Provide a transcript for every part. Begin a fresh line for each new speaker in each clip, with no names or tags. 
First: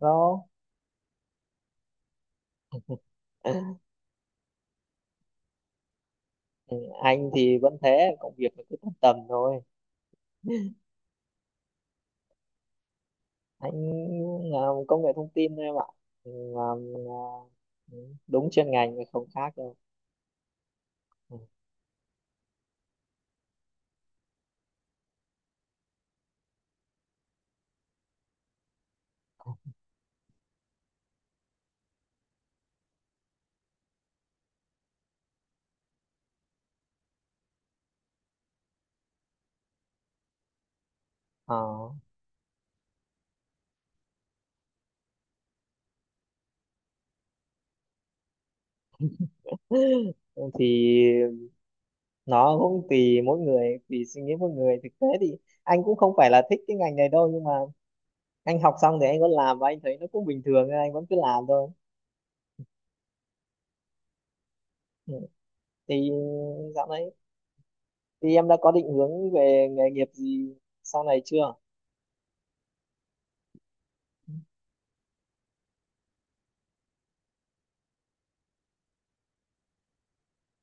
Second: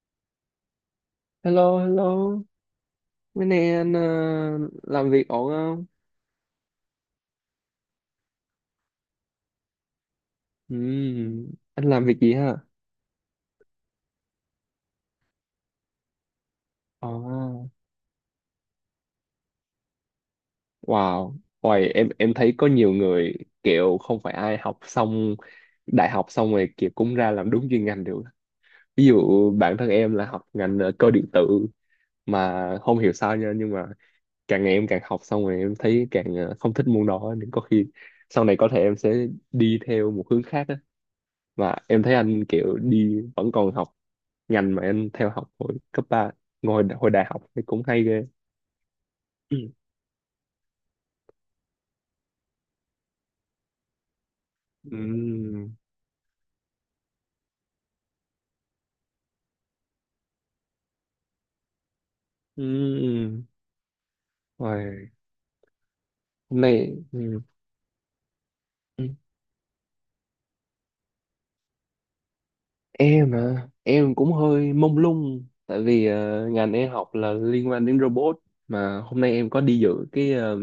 Đó.
Hello, hello. Mấy nay anh làm việc ổn không?
Ừ, anh thì vẫn thế, công việc nó cứ tầm tầm thôi.
Anh làm việc gì ha?
Anh làm công nghệ thông tin thôi em ạ. Ừ, làm, à,
Ồ,
ừ, đúng chuyên ngành nhưng không khác đâu.
wow.
Ừ.
Ôi, em thấy có nhiều người kiểu không phải ai học xong đại học xong rồi kiểu cũng ra làm đúng chuyên ngành được. Ví dụ bản thân em là học ngành cơ điện tử mà không hiểu sao nha nhưng mà càng ngày em càng học xong rồi em thấy càng không thích môn đó nên có khi sau này có thể em sẽ đi theo một hướng khác á.
Ờ.
Mà em thấy anh kiểu đi vẫn còn học ngành mà em theo học hồi cấp 3, ngồi hồi đại học thì cũng hay ghê.
Thì nó cũng tùy mỗi người, tùy suy nghĩ mỗi người, thực tế thì
Ừm,
anh cũng không phải là thích cái ngành này đâu, nhưng mà anh học xong thì anh vẫn làm và anh thấy nó cũng bình thường nên anh vẫn cứ làm thôi.
ừm. Ôi,
Ừ. Thì
hôm
dạo
nay
này thì em đã có định
ừm.
hướng về nghề nghiệp gì sau này chưa?
em à, em cũng hơi mông lung tại vì ngành em học là liên quan đến robot mà hôm nay em có đi dự cái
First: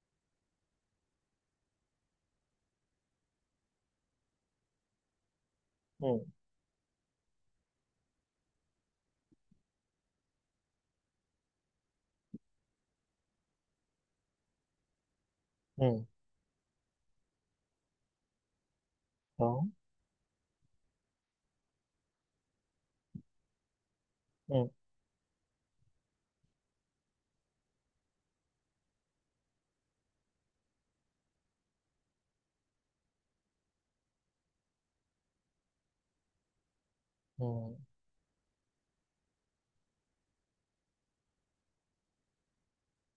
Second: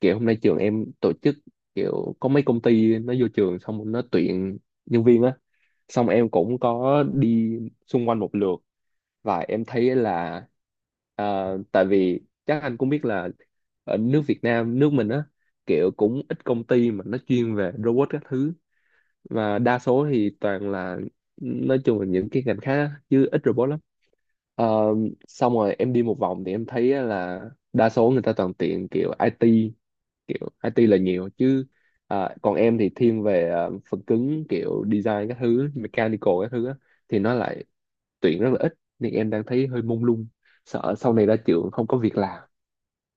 kiểu hôm nay trường em tổ chức kiểu có mấy công ty nó vô trường xong nó tuyển nhân viên á, xong
Ừ.
em cũng có đi xung quanh một lượt và em thấy là tại vì chắc anh cũng biết là ở nước Việt Nam nước mình á, kiểu
Ừ.
cũng ít công ty mà nó chuyên về robot các thứ, và
Đó.
đa số thì toàn là nói chung là những cái ngành khác á, chứ ít robot lắm. Ờ,
Ừ,
xong rồi em đi một vòng thì em thấy á là đa số người ta toàn tiện kiểu IT, kiểu IT là nhiều chứ à, còn em thì thiên về phần cứng kiểu design các thứ mechanical các thứ á, thì nó
ừ.
lại tuyển rất là ít nên em đang thấy hơi mông lung, sợ sau này ra trường không có việc làm.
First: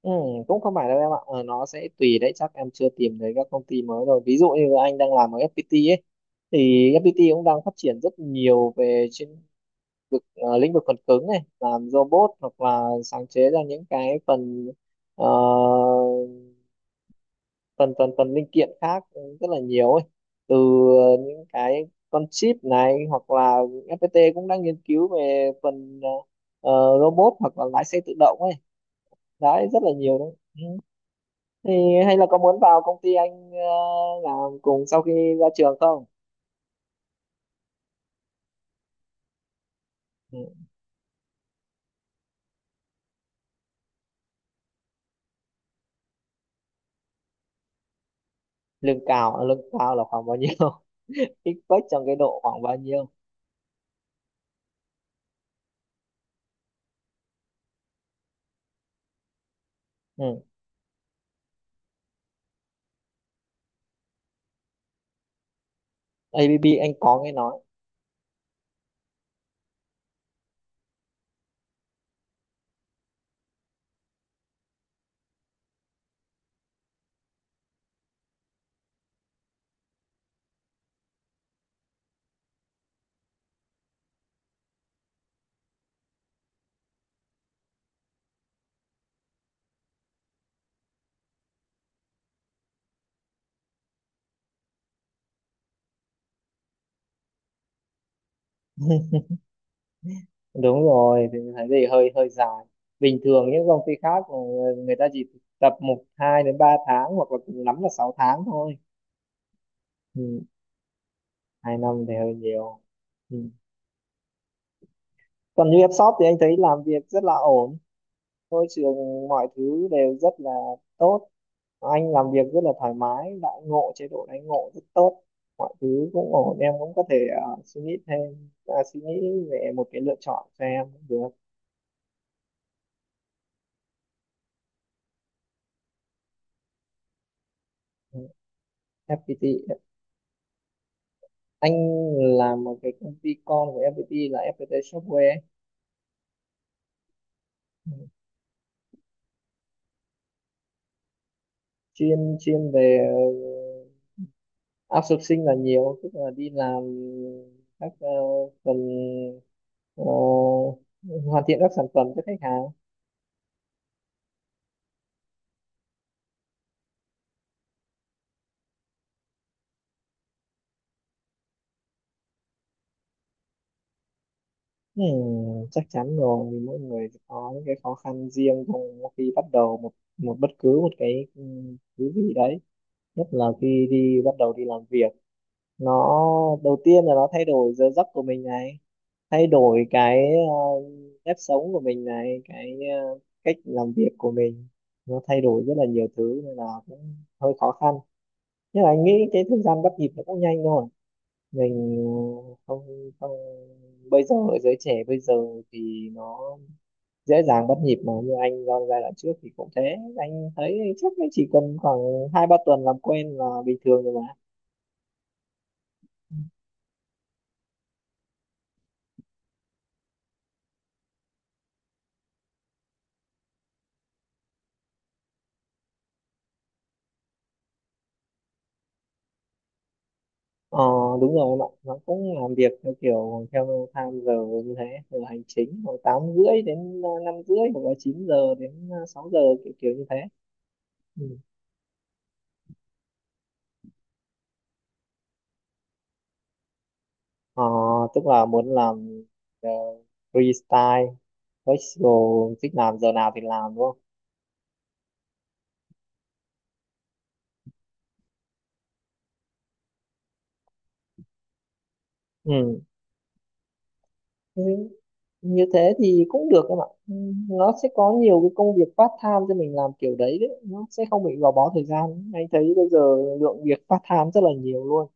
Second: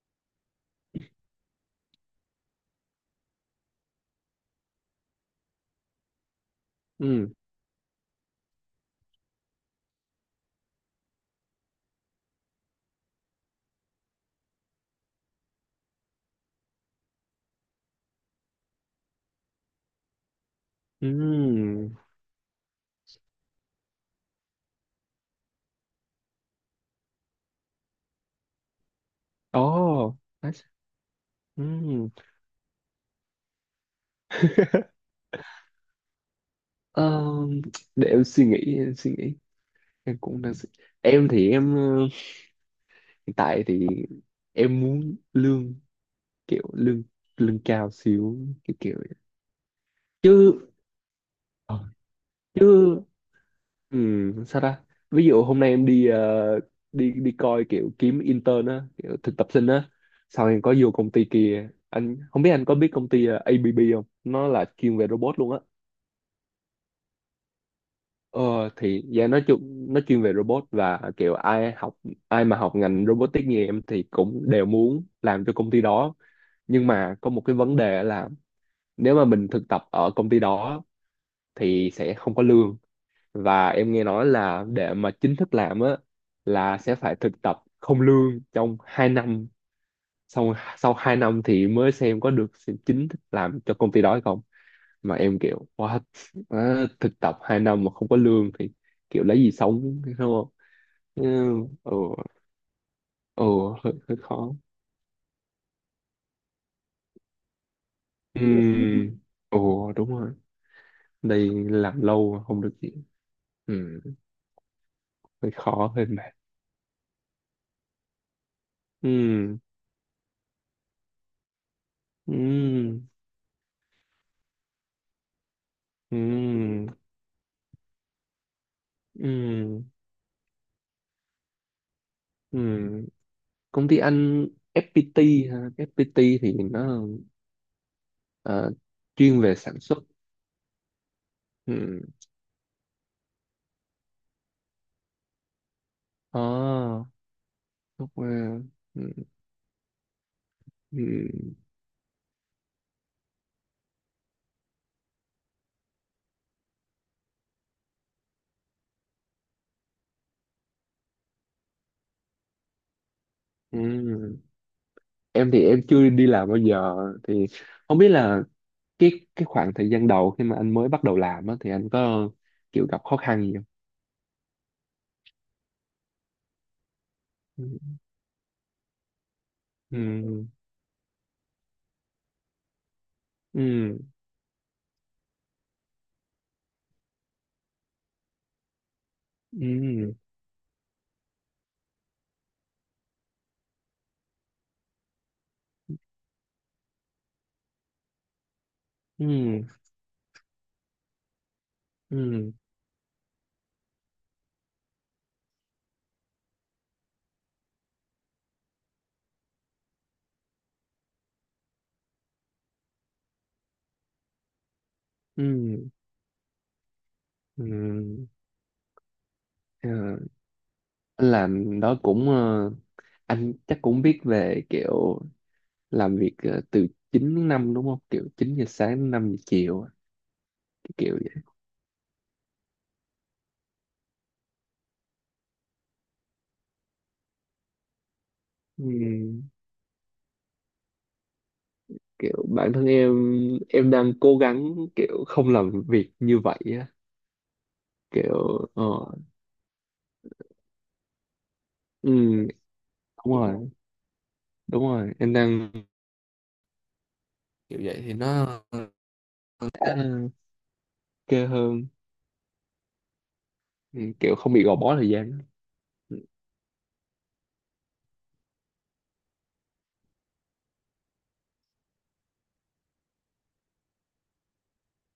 Ừ, cũng không phải đâu em ạ, nó sẽ tùy đấy, chắc em chưa tìm thấy các công ty mới rồi. Ví dụ như anh đang làm ở FPT ấy thì FPT
Ừ,
cũng đang phát triển rất nhiều về trên vực, lĩnh vực phần cứng này, làm robot hoặc là sáng chế ra những cái phần, ờ, phần linh kiện khác rất là nhiều ấy, từ
ừ,
những cái con chip này, hoặc là FPT cũng đang nghiên cứu về phần, robot hoặc là lái xe tự động ấy, đấy rất là
oh
nhiều đấy.
that's...
Ừ.
ừ.
Thì hay là có muốn vào công ty anh, làm cùng sau khi ra trường không?
Ờm, để em suy nghĩ, em
Ừ.
cũng đang suy... Em thì em hiện tại thì em muốn lương, kiểu lương lương cao xíu, cái kiểu
Lương
vậy.
cao à? Lương cao là khoảng bao nhiêu?
Chứ ờ,
Expect trong cái độ khoảng bao
chứ
nhiêu?
Ừ, sao ta? Ví dụ hôm nay em đi đi đi coi kiểu kiếm intern á, kiểu thực tập sinh á,
Ừ.
sau em có vô công ty kia, anh không biết anh có biết công ty ABB không? Nó là chuyên về robot luôn á.
ABB anh có nghe nói.
Ờ, thì dạ nói chung nó chuyên về robot và kiểu ai mà học ngành robotics như em thì cũng đều muốn làm cho công ty đó. Nhưng mà có một cái vấn đề là nếu mà mình thực tập ở công ty đó thì sẽ không có lương, và em nghe nói là để mà chính thức làm á là sẽ phải thực tập không lương trong 2 năm, xong sau 2 năm thì mới xem có được chính thức làm cho công ty đó hay không. Mà em kiểu what, á, thực tập 2 năm mà không có lương thì kiểu lấy gì sống đúng không.
Đúng
Ừ,
rồi, thì thấy gì
ừ,
hơi hơi dài. Bình
ừ,
thường những công ty
hơi, hơi
khác mà,
khó.
người ta chỉ thực tập một hai đến 3 tháng hoặc là cùng lắm là 6 tháng thôi.
Ừ, ừ, đúng rồi,
Ừ.
đây
hai
làm
năm thì
lâu
hơi
mà không được
nhiều.
gì.
Ừ.
Ừ, hơi
Còn như em
khó hơi
shop thì
mệt.
anh thấy làm việc rất là ổn, môi trường mọi
Ừ,
thứ đều rất là tốt, anh làm việc rất là thoải
ừ,
mái, đãi ngộ chế độ đãi ngộ rất tốt, mọi thứ
ừ,
cũng ổn. Em cũng có thể, suy nghĩ thêm, à, suy
ừ,
nghĩ về một cái lựa chọn cho em cũng được.
ừ. Công ty anh FPT ha. FPT thì nó
Ừ,
ờ, chuyên
FPT.
về sản xuất.
Anh
Ừ.
làm một cái công ty con của FPT là FPT Software ấy.
À,
Ừ,
software. Ừ. Ừ.
chuyên chuyên về, ờ, outsourcing là nhiều, tức là đi làm các, phần, ờ, hoàn thiện các sản phẩm cho khách hàng.
Ừ. Em thì em chưa đi làm bao giờ thì không biết là cái cái khoảng thời gian đầu khi mà anh mới bắt đầu làm á, thì anh có kiểu gặp khó khăn gì không?
Ừ, chắc chắn rồi, vì mỗi người có những
Ừ.
cái khó khăn riêng trong khi bắt đầu một một
Ừ.
bất cứ một cái, ừ, thứ gì đấy, nhất là khi
Ừ.
bắt đầu đi làm việc. Nó đầu tiên là nó thay đổi giờ giấc của mình này, thay đổi
Ừ.
cái, ờ, nếp sống của mình này, cái, cách làm việc của mình, nó thay đổi rất là nhiều thứ nên là cũng hơi khó khăn, nhưng mà anh nghĩ cái thời
Ừ.
gian bắt nhịp nó cũng nhanh thôi. Mình,
Ừ.
không không bây giờ giới trẻ bây giờ thì nó dễ dàng bắt nhịp, mà như anh trong giai đoạn trước thì cũng thế. Anh thấy chắc là chỉ cần khoảng 2 3 tuần làm quen là bình thường rồi mà.
Ừ. Ừ. Ờ, anh làm đó cũng anh chắc cũng biết về kiểu làm việc từ 9 đến 5 đúng không? Kiểu 9 giờ sáng đến 5 giờ chiều,
ờ
cái kiểu
Đúng
vậy.
rồi em ạ, nó cũng làm việc theo kiểu theo time giờ như thế, từ hành chính khoảng 8:30 đến, 5:30, hoặc là 9 giờ đến, 6 giờ,
Ừm,
kiểu kiểu như thế. Ừ.
kiểu bản thân em đang cố gắng kiểu không làm việc như vậy á,
ờ, Tức là
kiểu
muốn
ờ
làm, ờ, freestyle,
ừm,
flexible, thích làm giờ nào
đúng
thì
rồi,
làm đúng không?
đúng rồi, em đang kiểu vậy thì nó ờ, ok hơn.
Ừ.
Kiểu không
Ừ,
bị gò bó thời gian.
như thế thì cũng được em ạ. Ừ, nó sẽ có nhiều cái công việc part time cho mình làm kiểu đấy, đấy. Nó sẽ không bị gò bó thời gian. Anh thấy bây giờ lượng việc part time rất là nhiều luôn.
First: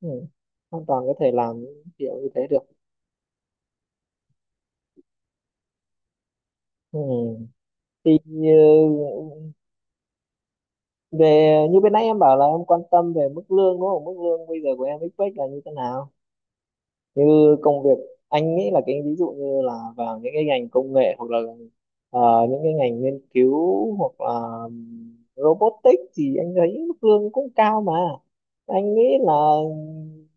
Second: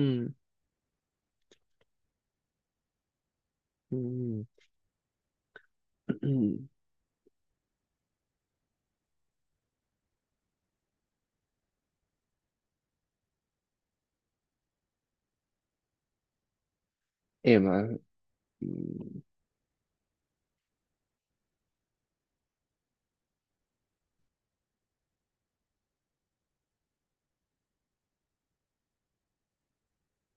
Ừ. Hoàn toàn có thể làm kiểu như thế được.
ừm.
Ừ. Thì ừ, về như bên nãy em bảo là em quan tâm về mức lương đúng không? Mức lương bây giờ của em expect là như thế nào, như
Em
công
à,
việc? Anh nghĩ là cái ví dụ như là vào những cái ngành công nghệ hoặc là, những cái ngành nghiên cứu hoặc là, robotics thì anh thấy mức lương cũng cao mà. Anh nghĩ là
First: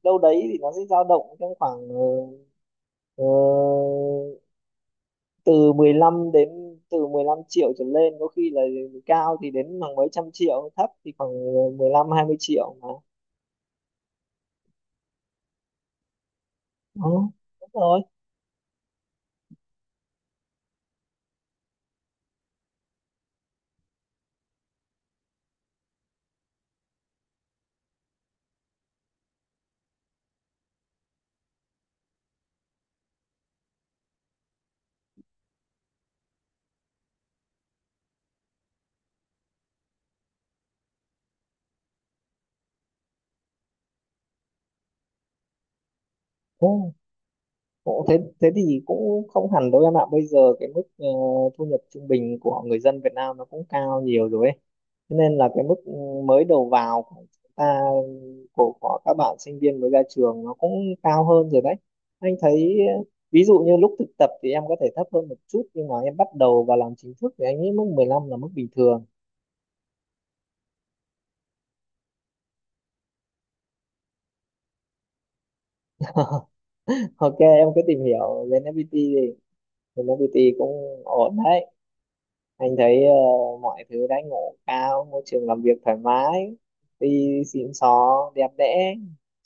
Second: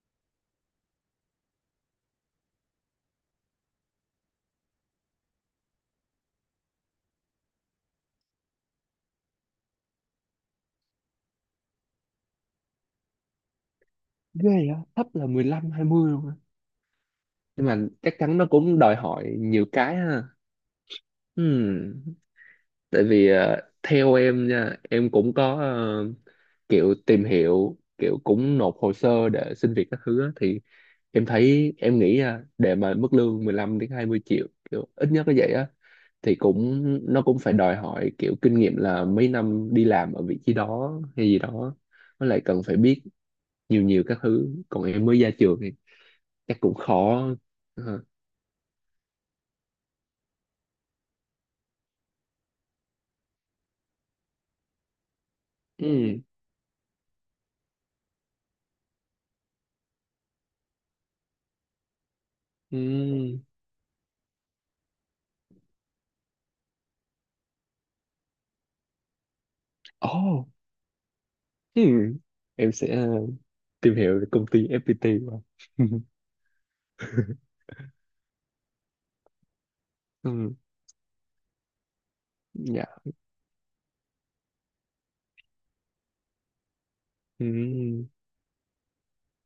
đâu đấy thì nó sẽ dao động trong khoảng, ờ, từ 15 đến từ 15 triệu trở lên, có khi là cao thì đến khoảng mấy trăm triệu, thấp thì khoảng 15 20 triệu mà.
ghê á, thấp là mười lăm hai mươi luôn á.
Đó,
Nhưng
đúng
mà
rồi.
chắc chắn nó cũng đòi hỏi nhiều cái ha. Ừm, Tại vì theo em nha, em cũng có kiểu tìm hiểu, kiểu cũng nộp hồ sơ để xin việc các thứ á, thì em thấy em nghĩ nha, để mà mức lương 15 đến 20 triệu kiểu ít nhất là vậy á thì cũng nó cũng phải đòi hỏi kiểu kinh nghiệm là mấy năm đi làm ở vị trí đó hay gì đó. Với lại cần phải biết nhiều nhiều các thứ, còn em mới ra trường thì chắc
Ừ,
cũng khó. Ừ.
cũng thế. Thế thì cũng không hẳn đâu em ạ. Bây giờ cái mức, thu nhập trung bình của người dân Việt Nam nó cũng cao nhiều rồi ấy. Thế nên là cái mức
Ừ.
mới đầu vào của chúng ta, của các bạn sinh viên mới ra trường nó cũng cao hơn rồi đấy. Anh thấy,
Ừ.
ví dụ như lúc thực tập thì em có thể thấp hơn một chút, nhưng mà em bắt đầu vào làm chính thức thì anh nghĩ mức 15 là mức bình thường.
Ồ. Ừ. Em sẽ tìm hiểu về công ty FPT của ông.
Ok, em cứ tìm hiểu lên FPT đi. Lên FPT
Ừ,
cũng ổn đấy. Anh
dạ,
thấy, mọi thứ đãi ngộ cao, môi trường làm việc thoải mái, đi xịn
ừ,
xò, đẹp đẽ,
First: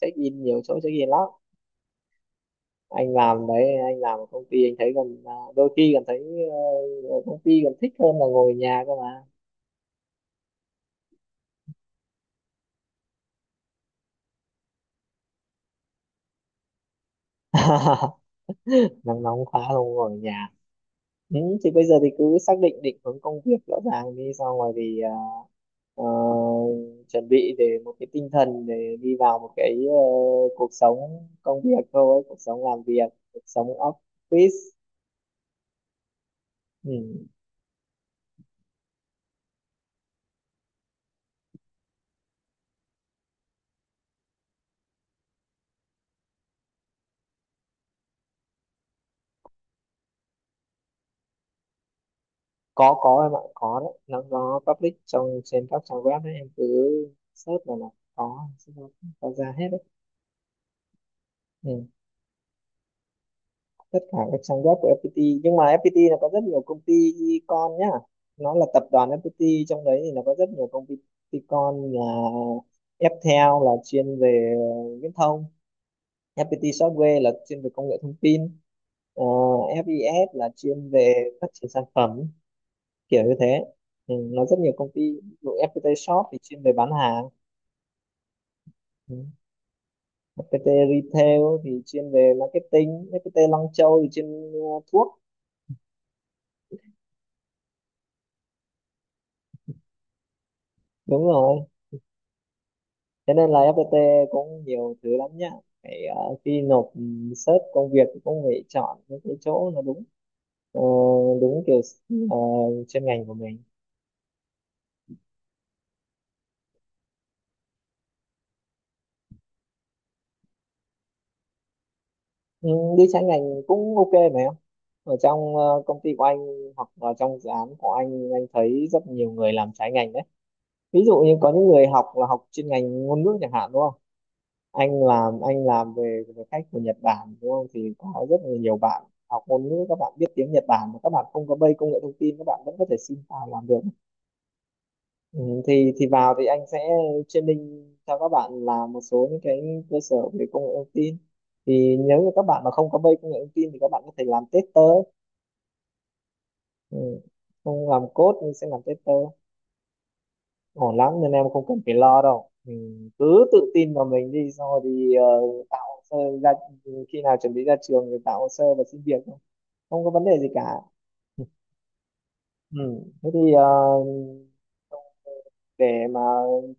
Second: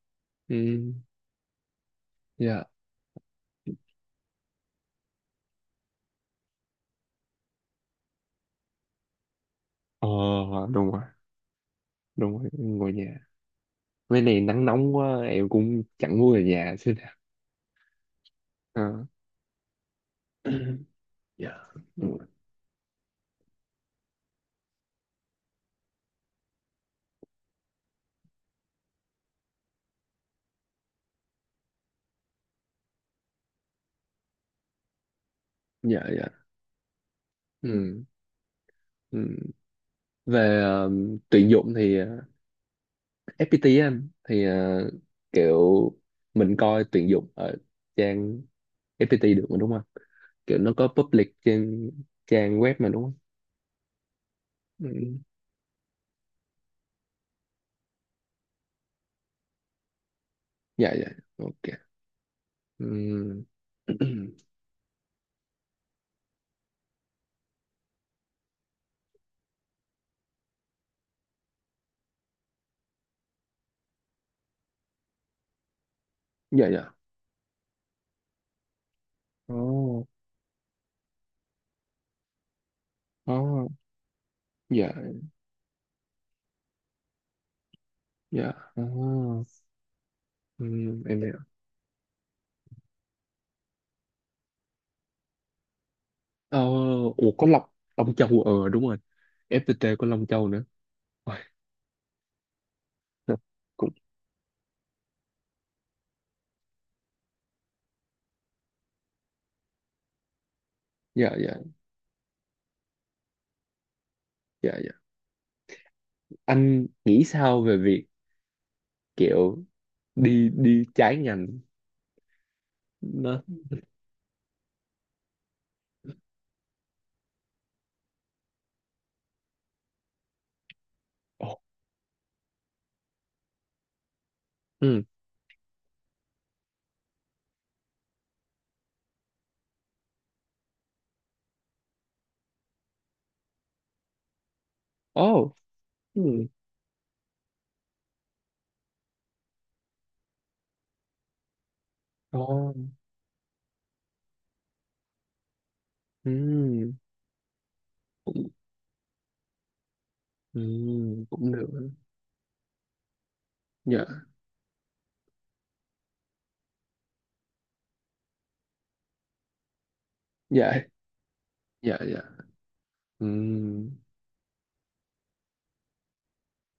check in nhiều chỗ, check
ừ,
in lắm.
dạ,
Anh làm ở công ty, anh thấy còn, à, đôi khi còn thấy, ờ, ở công ty còn thích hơn là ngồi ở nhà cơ mà.
ờ đúng rồi, đúng rồi, ngồi nhà mấy này nắng nóng quá em cũng chẳng muốn về nhà xíu nào. Ờ,
Nắng nóng quá không ngồi ở nhà. Ừ,
dạ
thì bây giờ thì
đúng rồi.
cứ xác định định hướng công việc rõ ràng đi, xong rồi thì, à, ờ, chuẩn bị để một cái tinh thần để đi vào một cái, cuộc sống công việc thôi, cuộc sống làm việc, cuộc sống office.
Dạ dạ,
Ừ.
ừ, ừ. Về tuyển dụng thì FPT á, anh thì kiểu mình coi tuyển dụng ở trang FPT được mà đúng không, kiểu nó có public trên trang web mà
có
đúng không.
có em ạ, có đấy, nó
Ừ.
public trên các trang web đấy, em cứ search là nó có ra hết đấy.
Dạ dạ, ok.
Ừ.
Ừm.
Tất cả các trang web của FPT, nhưng mà FPT nó có rất nhiều công ty con nhá. Nó là tập đoàn FPT, trong đấy thì nó có rất nhiều công ty con, là Ftel là chuyên về viễn thông,
Dạ
FPT
dạ,
Software là chuyên về công nghệ thông tin, ờ,
oh,
FES là chuyên về phát triển sản phẩm kiểu như thế.
oh,
Ừ, nó rất nhiều công
dạ
ty, ví dụ FPT Shop thì chuyên về bán hàng.
dạ,
Ừ.
oh.
FPT
Em hiểu.
Retail thì chuyên về marketing, FPT Long Châu thì chuyên, ờ, thuốc,
Oh, ủa có Long, Long Châu đúng rồi, FPT có Long Châu nữa.
đúng
Ôi.
rồi. Cho nên là
Cũng
FPT cũng nhiều thứ lắm nhá, phải, khi nộp, search công việc thì cũng phải chọn những cái chỗ nó đúng, ờ,
dạ dạ
đúng kiểu, ờ, chuyên ngành của mình.
dạ, dạ anh nghĩ sao về việc kiểu đi đi trái ngành
Ừ, đi trái ngành
nó,
cũng ok mà em, ở trong, công ty của anh hoặc là trong dự án của anh thấy rất nhiều người làm trái ngành đấy. Ví dụ như
ồ,
có những người học là học chuyên ngành ngôn ngữ chẳng hạn đúng không,
ừ,
anh làm về về khách của Nhật Bản đúng không, thì có rất là nhiều bạn học ngôn ngữ, các bạn biết tiếng Nhật Bản mà các bạn không có bay công nghệ thông tin, các bạn vẫn có thể xin vào làm được. Ừ,
ồ,
thì
ừ,
vào thì anh sẽ training cho các bạn làm một số những cái cơ sở về công nghệ thông tin, thì nếu như
ồ,
các bạn mà không có bay công nghệ thông tin thì các bạn có thể làm tester.
ừ,
Ừ. Không làm code
cũng,
nhưng sẽ làm tester,
ừ,
ổn lắm, nên em
cũng
không
được.
cần phải lo đâu, mình cứ tự tin vào
Dạ
mình đi, xong rồi thì, tạo hồ sơ ra. Khi nào chuẩn bị ra trường thì tạo hồ sơ và xin việc thôi, không có vấn đề gì
dạ
cả.
dạ dạ,
Ừ.
ừ,
Thế thì, để mà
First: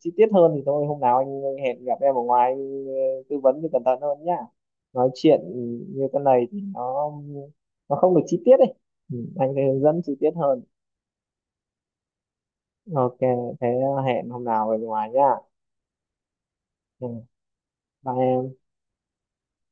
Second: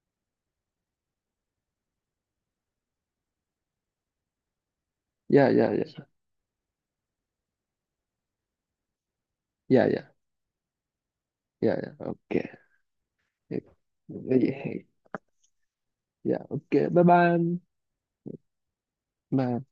chi tiết hơn thì thôi, hôm nào anh hẹn gặp em ở ngoài, anh, tư vấn thì cẩn thận hơn nhá. Nói chuyện
dạ dạ dạ
như thế này thì nó không được chi tiết đấy. Ừ. Anh sẽ hướng
dạ,
dẫn
dạ
chi tiết hơn.
dạ dạ, ok
Ok, thế hẹn hôm nào ở
vậy.
ngoài nhá.
Dạ ok, bye
Ừ.
bye anh.
Bye em.
Mà